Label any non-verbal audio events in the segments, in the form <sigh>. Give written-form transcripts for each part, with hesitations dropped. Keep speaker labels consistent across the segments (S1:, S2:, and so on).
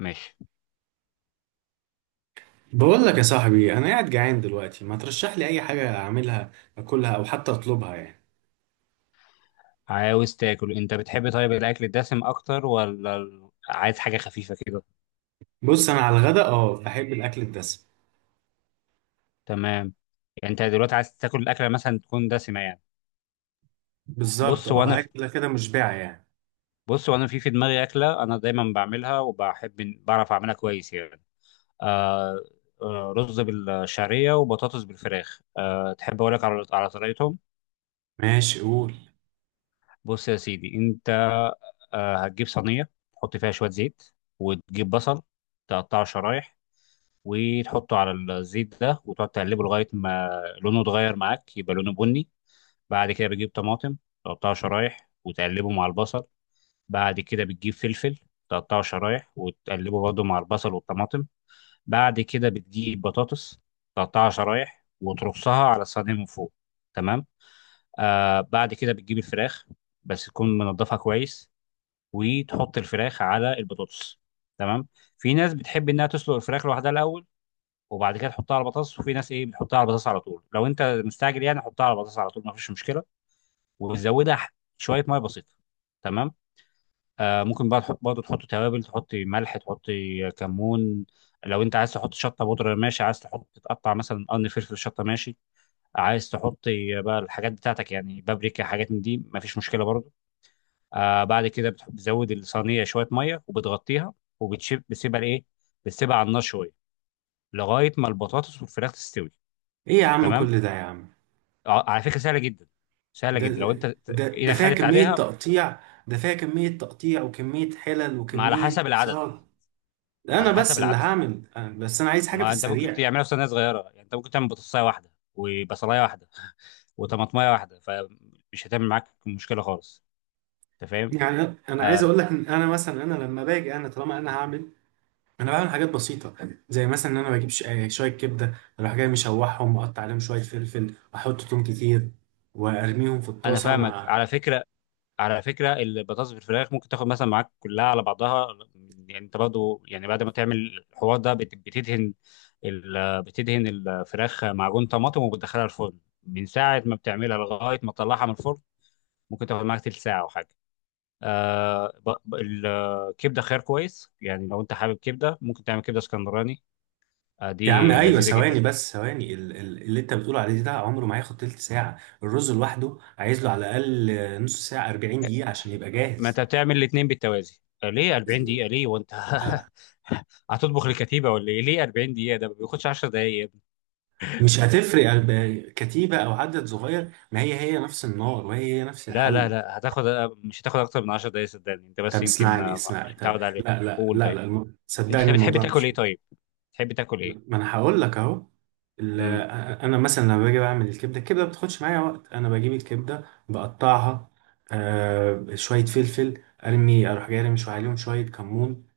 S1: ماشي.
S2: بقول لك يا صاحبي، انا قاعد جعان دلوقتي، ما ترشح لي اي حاجه اعملها، اكلها او حتى اطلبها يعني.
S1: عاوز تاكل، انت بتحب طيب الاكل الدسم اكتر ولا عايز حاجه خفيفه كده؟
S2: بص، انا على الغدا اه بحب الاكل الدسم.
S1: تمام. يعني انت دلوقتي عايز تاكل الاكله مثلا تكون دسمه، يعني؟
S2: بالظبط،
S1: بص وانا
S2: اه
S1: في
S2: اكله كده مشبعه يعني.
S1: بص وانا في دماغي اكله انا دايما بعملها وبحب بعرف اعملها كويس، يعني. آه رز بالشعريه وبطاطس بالفراخ. تحب اقول لك على طريقتهم؟
S2: ماشي، قول.
S1: بص يا سيدي. انت هتجيب صينيه تحط فيها شويه زيت، وتجيب بصل، تقطعه شرايح وتحطه على الزيت ده وتقعد تقلبه لغايه ما لونه اتغير معاك، يبقى لونه بني. بعد كده بتجيب طماطم، تقطعها شرايح وتقلبه مع البصل. بعد كده بتجيب فلفل، تقطعه شرايح وتقلبه برضه مع البصل والطماطم. بعد كده بتجيب بطاطس، تقطعها شرايح وترصها على الصينيه من فوق. تمام. بعد كده بتجيب الفراخ، بس تكون منضفها كويس وتحط الفراخ على البطاطس. تمام. في ناس بتحب انها تسلق الفراخ لوحدها الاول، وبعد كده تحطها على البطاطس، وفي ناس ايه بتحطها على البطاطس على طول. لو انت مستعجل يعني حطها على البطاطس على طول، ما فيش مشكله. وتزودها شويه ميه بسيطه. تمام. ممكن بقى تحط برضه، تحط توابل، تحط ملح، تحط كمون. لو انت عايز تحط شطه بودره، ماشي. عايز تحط، تقطع مثلا قرن فلفل شطه، ماشي. عايز تحط بقى الحاجات بتاعتك يعني، بابريكا، حاجات من دي، ما فيش مشكله برضه. بعد كده بتزود الصينيه شويه ميه وبتغطيها. وبتسيبها لايه؟ بتسيبها على النار شويه، لغايه ما البطاطس والفراخ تستوي.
S2: ايه يا عم؟
S1: تمام.
S2: كل ده يا عم!
S1: على فكره سهله جدا، سهله
S2: ده
S1: جدا، لو انت
S2: ده
S1: ايدك
S2: فيها
S1: خدت
S2: كميه
S1: عليها.
S2: تقطيع. ده فيها كميه تقطيع وكميه حلل
S1: ما على
S2: وكميه
S1: حسب العدد،
S2: صار.
S1: على
S2: انا
S1: حسب
S2: بس اللي
S1: العدد.
S2: هعمل بس انا عايز حاجه في
S1: ما انت ممكن
S2: السريع.
S1: تعملها في صينيه صغيره. يعني انت ممكن تعمل بطاطسايه واحده وبصلايه واحده وطماطمايه واحده، فمش هتعمل معاك مشكله خالص. انت فاهم؟
S2: يعني انا عايز
S1: آه
S2: اقول لك ان انا مثلا انا لما باجي انا طالما انا هعمل، انا بعمل حاجات بسيطه، زي مثلا ان انا بجيب شويه كبده، اروح جاي مشوحهم واقطع عليهم شويه فلفل واحط توم كتير وارميهم في
S1: انا
S2: الطاسه
S1: فاهمك،
S2: مع.
S1: على فكره. على فكره، البطاطس بالفراخ ممكن تاخد مثلا معاك كلها على بعضها. يعني انت برضه، يعني، بعد ما تعمل الحوار ده بتدهن بتدهن الفراخ معجون طماطم وبتدخلها الفرن من ساعه ما بتعملها لغايه ما تطلعها من الفرن. ممكن تاخد معاك تلت ساعة أو حاجة. الكبدة خيار كويس، يعني لو أنت حابب كبدة ممكن تعمل كبدة اسكندراني.
S2: يا عم
S1: دي
S2: ايوه،
S1: لذيذة جدا.
S2: ثواني بس، ثواني اللي انت بتقول عليه ده عمره ما هياخد تلت ساعه. الرز لوحده عايز له على الاقل نص ساعه 40 دقيقه عشان يبقى
S1: ما
S2: جاهز.
S1: أنت بتعمل الاتنين بالتوازي. ليه 40 دقيقة؟ ليه وأنت
S2: آه،
S1: <laughs> هتطبخ لكتيبة ولا إيه؟ ليه 40 دقيقة؟ ده ما بياخدش 10 دقايق يا ابني.
S2: مش هتفرق كتيبه او عدد صغير، ما هي هي نفس النار وهي هي نفس
S1: لا، لا،
S2: الحل.
S1: لا. مش هتاخد أكتر من 10 دقايق، صدقني. أنت
S2: طب
S1: بس يمكن
S2: اسمعني اسمعني،
S1: مش
S2: طب
S1: متعود عليه.
S2: لا لا
S1: قول
S2: لا
S1: طيب.
S2: لا
S1: أنت
S2: صدقني
S1: بتحب
S2: الموضوع
S1: تاكل إيه
S2: مش.
S1: طيب؟ بتحب تاكل إيه؟
S2: ما انا هقول لك اهو. ال-
S1: امم
S2: انا مثلا لما باجي بعمل الكبده. الكبده ما بتاخدش معايا وقت، انا بجيب الكبده بقطعها. شويه فلفل ارمي، اروح جاي ارمي شويه عليهم شويه كمون.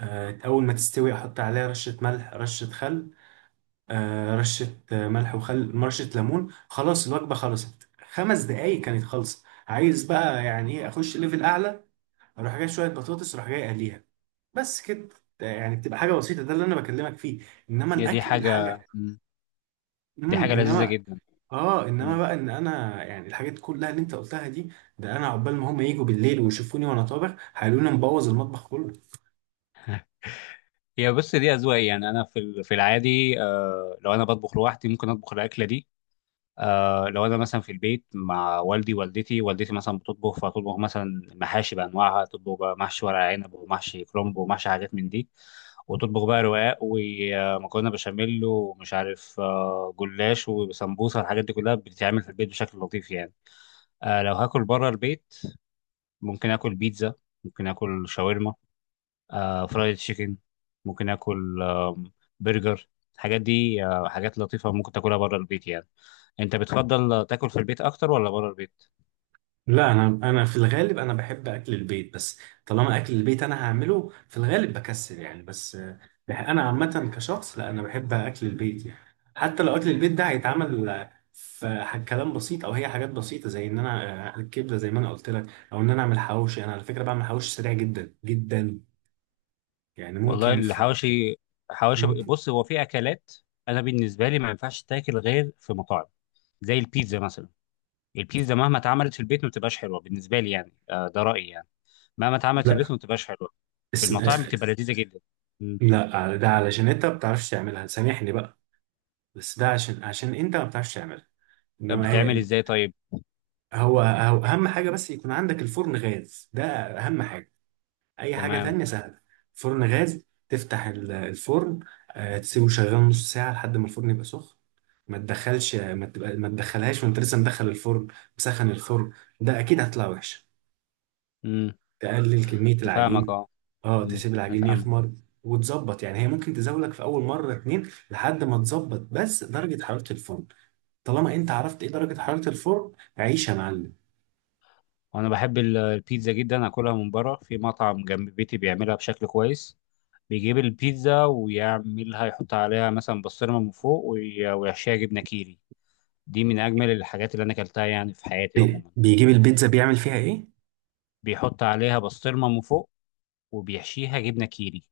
S2: اول ما تستوي احط عليها رشه ملح رشه خل. آه رشه آه، ملح وخل رشه ليمون، خلاص الوجبه خلصت خمس دقايق، كانت خلصت. عايز بقى يعني ايه اخش ليفل اعلى؟ اروح جاي شويه بطاطس اروح جاي اقليها، بس كده. يعني بتبقى حاجه بسيطه، ده اللي انا بكلمك فيه. انما
S1: هي دي
S2: الاكل
S1: حاجة.
S2: الحاجه
S1: مم. دي حاجة لذيذة
S2: انما
S1: جدا.
S2: اه انما بقى ان انا، يعني الحاجات كلها اللي انت قلتها دي، ده انا عقبال ما هم يجوا بالليل ويشوفوني وانا طابخ هيقولوا لي أنا مبوظ المطبخ كله.
S1: هي بس دي أذواق، يعني أنا في في العادي، لو أنا بطبخ لوحدي ممكن أطبخ الأكلة دي. لو أنا مثلا في البيت مع والدي والدتي، والدتي مثلا بتطبخ، فتطبخ مثلا محاشي بأنواعها، تطبخ بقى محشي ورق عنب ومحشي كرنب ومحشي حاجات من دي. وتطبخ بقى رقاق ومكرونة بشاميل ومش عارف، جلاش وسمبوسة، الحاجات دي كلها بتتعمل في البيت بشكل لطيف يعني. لو هاكل بره البيت، ممكن آكل بيتزا، ممكن آكل شاورما، فرايد تشيكن، ممكن اكل برجر. الحاجات دي حاجات لطيفه ممكن تاكلها بره البيت يعني. انت بتفضل تاكل في البيت اكتر ولا بره البيت؟
S2: لا، انا في الغالب انا بحب اكل البيت بس. طالما اكل البيت انا هعمله في الغالب بكسل يعني، بس انا عامه كشخص، لا انا بحب اكل البيت يعني. حتى لو اكل البيت ده هيتعمل، كلام بسيط او هي حاجات بسيطه، زي ان انا، الكبده زي ما انا قلت لك، او ان انا اعمل حواوشي. انا على فكره بعمل حواوشي سريع جدا جدا، يعني
S1: والله،
S2: ممكن في،
S1: الحواشي، حواشي،
S2: ممكن.
S1: بص هو في اكلات. انا بالنسبه لي ما ينفعش تاكل غير في مطاعم، زي البيتزا مثلا. البيتزا مهما اتعملت في البيت ما بتبقاش حلوه بالنسبه لي، يعني ده رايي يعني. مهما اتعملت في
S2: لا
S1: البيت ما بتبقاش حلوه، في
S2: اس...
S1: المطاعم بتبقى لذيذه جدا. مم.
S2: لا ده علشان انت ما بتعرفش تعملها، سامحني بقى. بس ده عشان انت ما بتعرفش تعملها. انما
S1: بتعمل
S2: هي
S1: ازاي طيب؟
S2: هو اهم حاجه، بس يكون عندك الفرن غاز ده اهم حاجه. اي حاجه
S1: تمام.
S2: تانية سهله. فرن غاز، تفتح الفرن، تسيبه شغال نص ساعه لحد ما الفرن يبقى سخن. ما تدخلش ما تبقى ما تدخلهاش وانت لسه مدخل الفرن مسخن الفرن، ده اكيد هتطلع وحشه.
S1: مم.
S2: تقلل كمية
S1: انا فاهمك،
S2: العجين،
S1: اه.
S2: اه
S1: مم.
S2: تسيب
S1: انا
S2: العجين
S1: فاهمك.
S2: يخمر. وتظبط، يعني هي ممكن تزاولك في أول مرة اتنين لحد ما تظبط بس درجة حرارة الفرن. طالما أنت عرفت إيه درجة حرارة الفرن، عيش يا معلم.
S1: وانا بحب البيتزا جدا، اكلها من بره في مطعم جنب بيتي بيعملها بشكل كويس. بيجيب البيتزا ويعملها، يحط عليها مثلا بسطرمه من فوق ويحشيها جبنه كيري. دي من اجمل الحاجات اللي انا اكلتها يعني في حياتي عموما.
S2: بيجيب البيتزا بيعمل فيها إيه؟
S1: بيحط عليها بسطرمه من فوق، وبيحشيها جبنه كيري.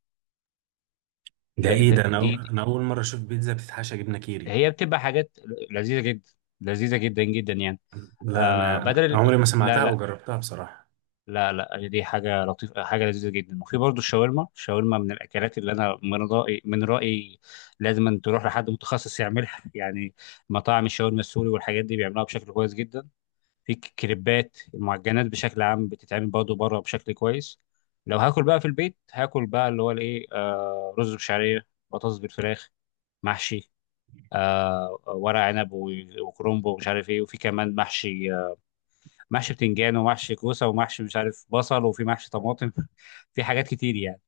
S2: ده
S1: ده
S2: إيه
S1: ده
S2: ده،
S1: دي
S2: أنا أول مرة أشوف بيتزا بتتحشى جبنة كيري.
S1: هي بتبقى حاجات لذيذه جدا، لذيذه جدا جدا، يعني.
S2: لا
S1: آه
S2: أنا
S1: بدل ال-
S2: عمري ما
S1: لا،
S2: سمعتها أو
S1: لا،
S2: جربتها بصراحة.
S1: لا، لا، دي حاجة لطيفة، حاجة لذيذة جدا. وفي برضه الشاورما. الشاورما من الأكلات اللي أنا من رأيي، من رأيي لازم أن تروح لحد متخصص يعملها يعني. مطاعم الشاورما السوري والحاجات دي بيعملوها بشكل كويس جدا. في كريبات، المعجنات بشكل عام بتتعمل برضه بره بشكل كويس. لو هاكل بقى في البيت، هاكل بقى اللي هو الإيه، رز بشعرية، بطاطس بالفراخ، محشي، ورق عنب وكرنب ومش عارف إيه، وفي كمان محشي، محشي بتنجان، ومحشي كوسه، ومحشي مش عارف بصل، وفي محشي طماطم <laughs> في حاجات كتير يعني.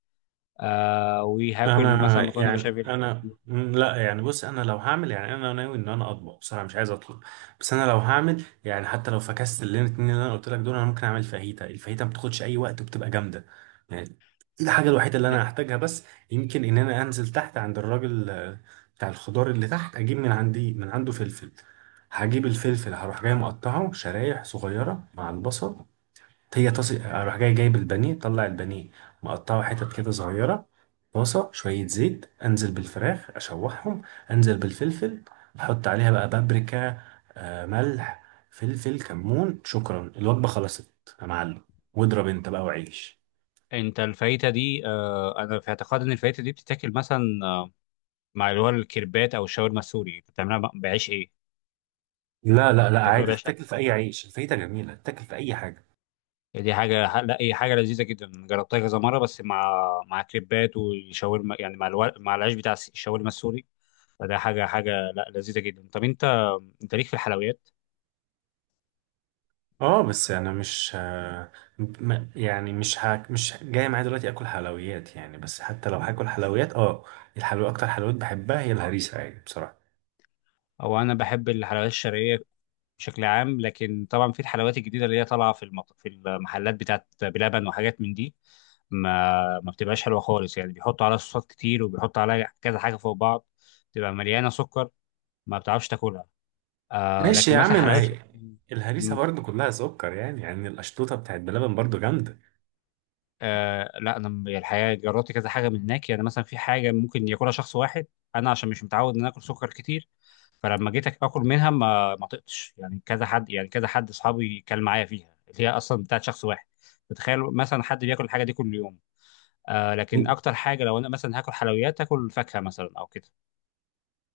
S1: وهاكل مثلا
S2: انا
S1: مكرونه
S2: يعني
S1: بشاميل.
S2: انا لا يعني، بص انا لو هعمل يعني انا ناوي ان انا اطبخ بصراحه، مش عايز اطلب. بس انا لو هعمل يعني، حتى لو فكست اللي الاتنين اللي انا قلت لك دول، انا ممكن اعمل فاهيتا. الفاهيتا ما بتاخدش اي وقت وبتبقى جامده يعني. الحاجه الوحيده اللي انا هحتاجها بس، يمكن ان انا انزل تحت عند الراجل بتاع الخضار اللي تحت، اجيب من عنده فلفل. هجيب الفلفل هروح جاي مقطعه شرايح صغيره مع البصل. هي طاسة، اروح جاي جايب البانيه، طلع البانيه مقطعه حتت كده صغيرة. طاسة شوية زيت، انزل بالفراخ اشوحهم، انزل بالفلفل، احط عليها بقى بابريكا، ملح فلفل كمون، شكرا الوجبة خلصت. يا معلم، واضرب انت بقى وعيش.
S1: انت الفايته دي، انا في اعتقاد ان الفايته دي بتتاكل مثلا، مع اللي هو الكريبات او الشاورما السوري. انت بتعملها بعيش ايه؟
S2: لا لا لا،
S1: تاكلها
S2: عادي
S1: بعيش
S2: تاكل في اي عيش، الفايدة جميلة تاكل في اي حاجة.
S1: إيه؟ دي حاجه، لا هي حاجه لذيذه جدا، جربتها كذا مره بس مع كريبات وشاورما، يعني مع العيش بتاع الشاورما السوري. فده حاجه، لا، لذيذه جدا. طب انت ليك في الحلويات؟
S2: اه بس انا مش يعني مش جاي معايا دلوقتي اكل حلويات يعني. بس حتى لو هاكل حلويات، اه الحلويات، اكتر حلويات بحبها هي الهريسه يعني بصراحه.
S1: او انا بحب الحلويات الشرقيه بشكل عام، لكن طبعا في الحلويات الجديده اللي هي طالعه في في المحلات بتاعت بلبن وحاجات من دي. ما بتبقاش حلوه خالص يعني، بيحطوا عليها صوصات كتير، وبيحطوا عليها كذا حاجه فوق بعض. تبقى مليانه سكر، ما بتعرفش تاكلها.
S2: ماشي
S1: لكن
S2: يا عم،
S1: مثلا
S2: ما
S1: حلويات،
S2: هي الهريسه برضو كلها سكر يعني، يعني القشطوطه بتاعت بلبن برضو جامده.
S1: لا انا الحقيقه جربت كذا حاجه من هناك، يعني مثلا في حاجه ممكن ياكلها شخص واحد. انا عشان مش متعود ان أنا اكل سكر كتير. فلما جيت اكل منها ما طقتش، يعني كذا حد، يعني كذا حد اصحابي كان معايا فيها اللي هي اصلا بتاعت شخص واحد. تتخيل مثلا حد بياكل الحاجه دي كل يوم؟ لكن اكتر حاجه لو انا مثلا هاكل حلويات، هاكل فاكهه مثلا او كده.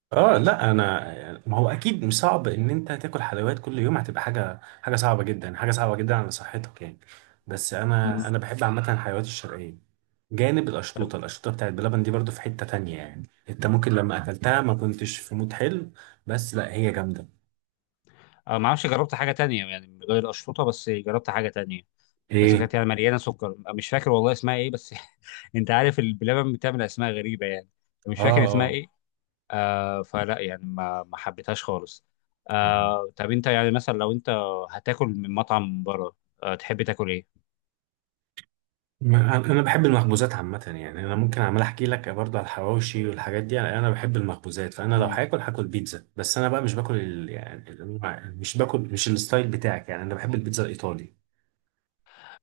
S2: اه لا، انا ما هو اكيد مش صعب ان انت تاكل حلويات كل يوم، هتبقى حاجه، حاجه صعبه جدا، حاجه صعبه جدا على صحتك يعني. بس
S1: مم.
S2: انا بحب عامه الحلويات الشرقيه. جانب
S1: طب،
S2: القشطوطة بتاعت بلبن دي برضو في حتة تانية، يعني انت ممكن لما اكلتها ما كنتش في مود حلو. بس لا هي جامدة.
S1: ما اعرفش، جربت حاجه تانية يعني غير القشطوطه، بس جربت حاجه تانية. بس
S2: ايه؟
S1: كانت يعني مليانه سكر، مش فاكر والله اسمها ايه بس <laughs> انت عارف البلبن بتعمل اسماء غريبه يعني. مش
S2: اه
S1: فاكر اسمها
S2: اه.
S1: ايه. فلا يعني ما حبيتهاش خالص.
S2: مم.
S1: طب انت يعني مثلا، لو انت هتاكل من مطعم من بره، تحب تاكل ايه؟
S2: انا بحب المخبوزات عامة يعني، انا ممكن عمال احكي لك برضو على الحواوشي والحاجات دي. انا بحب المخبوزات، فانا لو
S1: مم.
S2: هاكل بيتزا، بس انا بقى مش باكل يعني مش الستايل بتاعك يعني، انا بحب البيتزا الايطالي.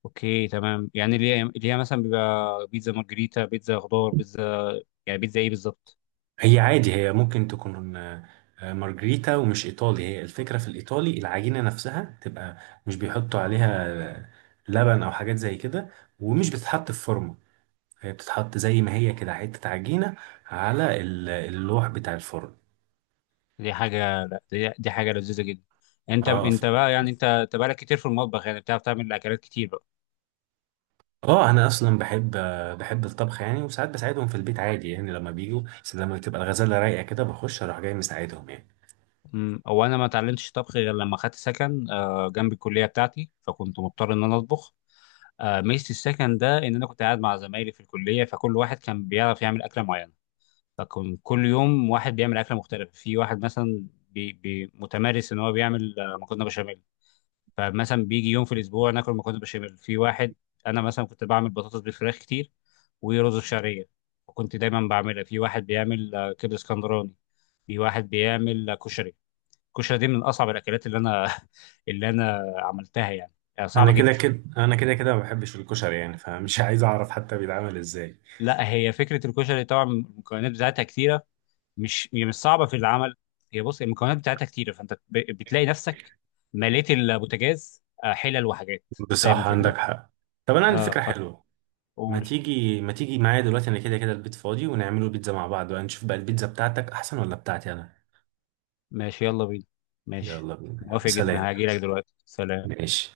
S1: اوكي، تمام، يعني اللي هي مثلا بيبقى بيتزا مارجريتا، بيتزا خضار، بيتزا، يعني بيتزا ايه بالظبط؟
S2: هي عادي هي ممكن تكون مارجريتا ومش ايطالي. هي الفكره في الايطالي العجينه نفسها تبقى مش بيحطوا عليها آه، لبن او حاجات زي كده، ومش بتتحط في فرن، هي بتتحط زي ما هي كده حته عجينه على اللوح بتاع الفرن.
S1: دي حاجه، لا، دي حاجه لذيذه جدا. انت
S2: اه
S1: انت بقى يعني انت بقالك كتير في المطبخ، يعني بتعرف تعمل اكلات كتير بقى.
S2: اه انا اصلا بحب، بحب الطبخ يعني، وساعات بساعدهم في البيت عادي يعني لما بيجوا، بس لما بتبقى الغزاله رايقه كده بخش اروح جاي مساعدهم يعني.
S1: مم. هو انا ما اتعلمتش طبخ غير لما خدت سكن، جنب الكليه بتاعتي، فكنت مضطر ان انا اطبخ. ميزه السكن ده ان انا كنت قاعد مع زمايلي في الكليه، فكل واحد كان بيعرف يعمل اكله معينه. فكان كل يوم واحد بيعمل اكله مختلفه. في واحد مثلا بي بي متمارس ان هو بيعمل مكرونه بشاميل. فمثلا بيجي يوم في الاسبوع ناكل مكرونه بشاميل. في واحد، انا مثلا كنت بعمل بطاطس بالفراخ كتير ورز بشعريه، وكنت دايما بعملها. في واحد بيعمل كبده اسكندراني. في واحد بيعمل كشري. الكشري دي من اصعب الاكلات اللي انا <laughs> اللي انا عملتها يعني.
S2: انا
S1: صعبه
S2: كده
S1: جدا.
S2: كده، ما بحبش الكشري يعني فمش <laughs> عايز اعرف حتى بيتعمل ازاي.
S1: لا، هي فكره الكشري طبعا المكونات بتاعتها كتيره، مش هي مش صعبه في العمل. هي بص، المكونات بتاعتها كتيره، فانت بتلاقي نفسك مليت البوتاجاز حلل وحاجات. فاهم
S2: بصح
S1: الفكره؟
S2: عندك حق. طب انا عندي
S1: اه،
S2: فكره حلوه، ما
S1: فقول.
S2: تيجي ما تيجي معايا دلوقتي، انا كده كده البيت فاضي، ونعمله بيتزا مع بعض بقى نشوف بقى البيتزا بتاعتك احسن ولا بتاعتي انا.
S1: ماشي، يلا بينا. ماشي،
S2: يلا بينا يلا.
S1: موافق
S2: سلام.
S1: جدا هاجي لك دلوقتي، سلام.
S2: ماشي.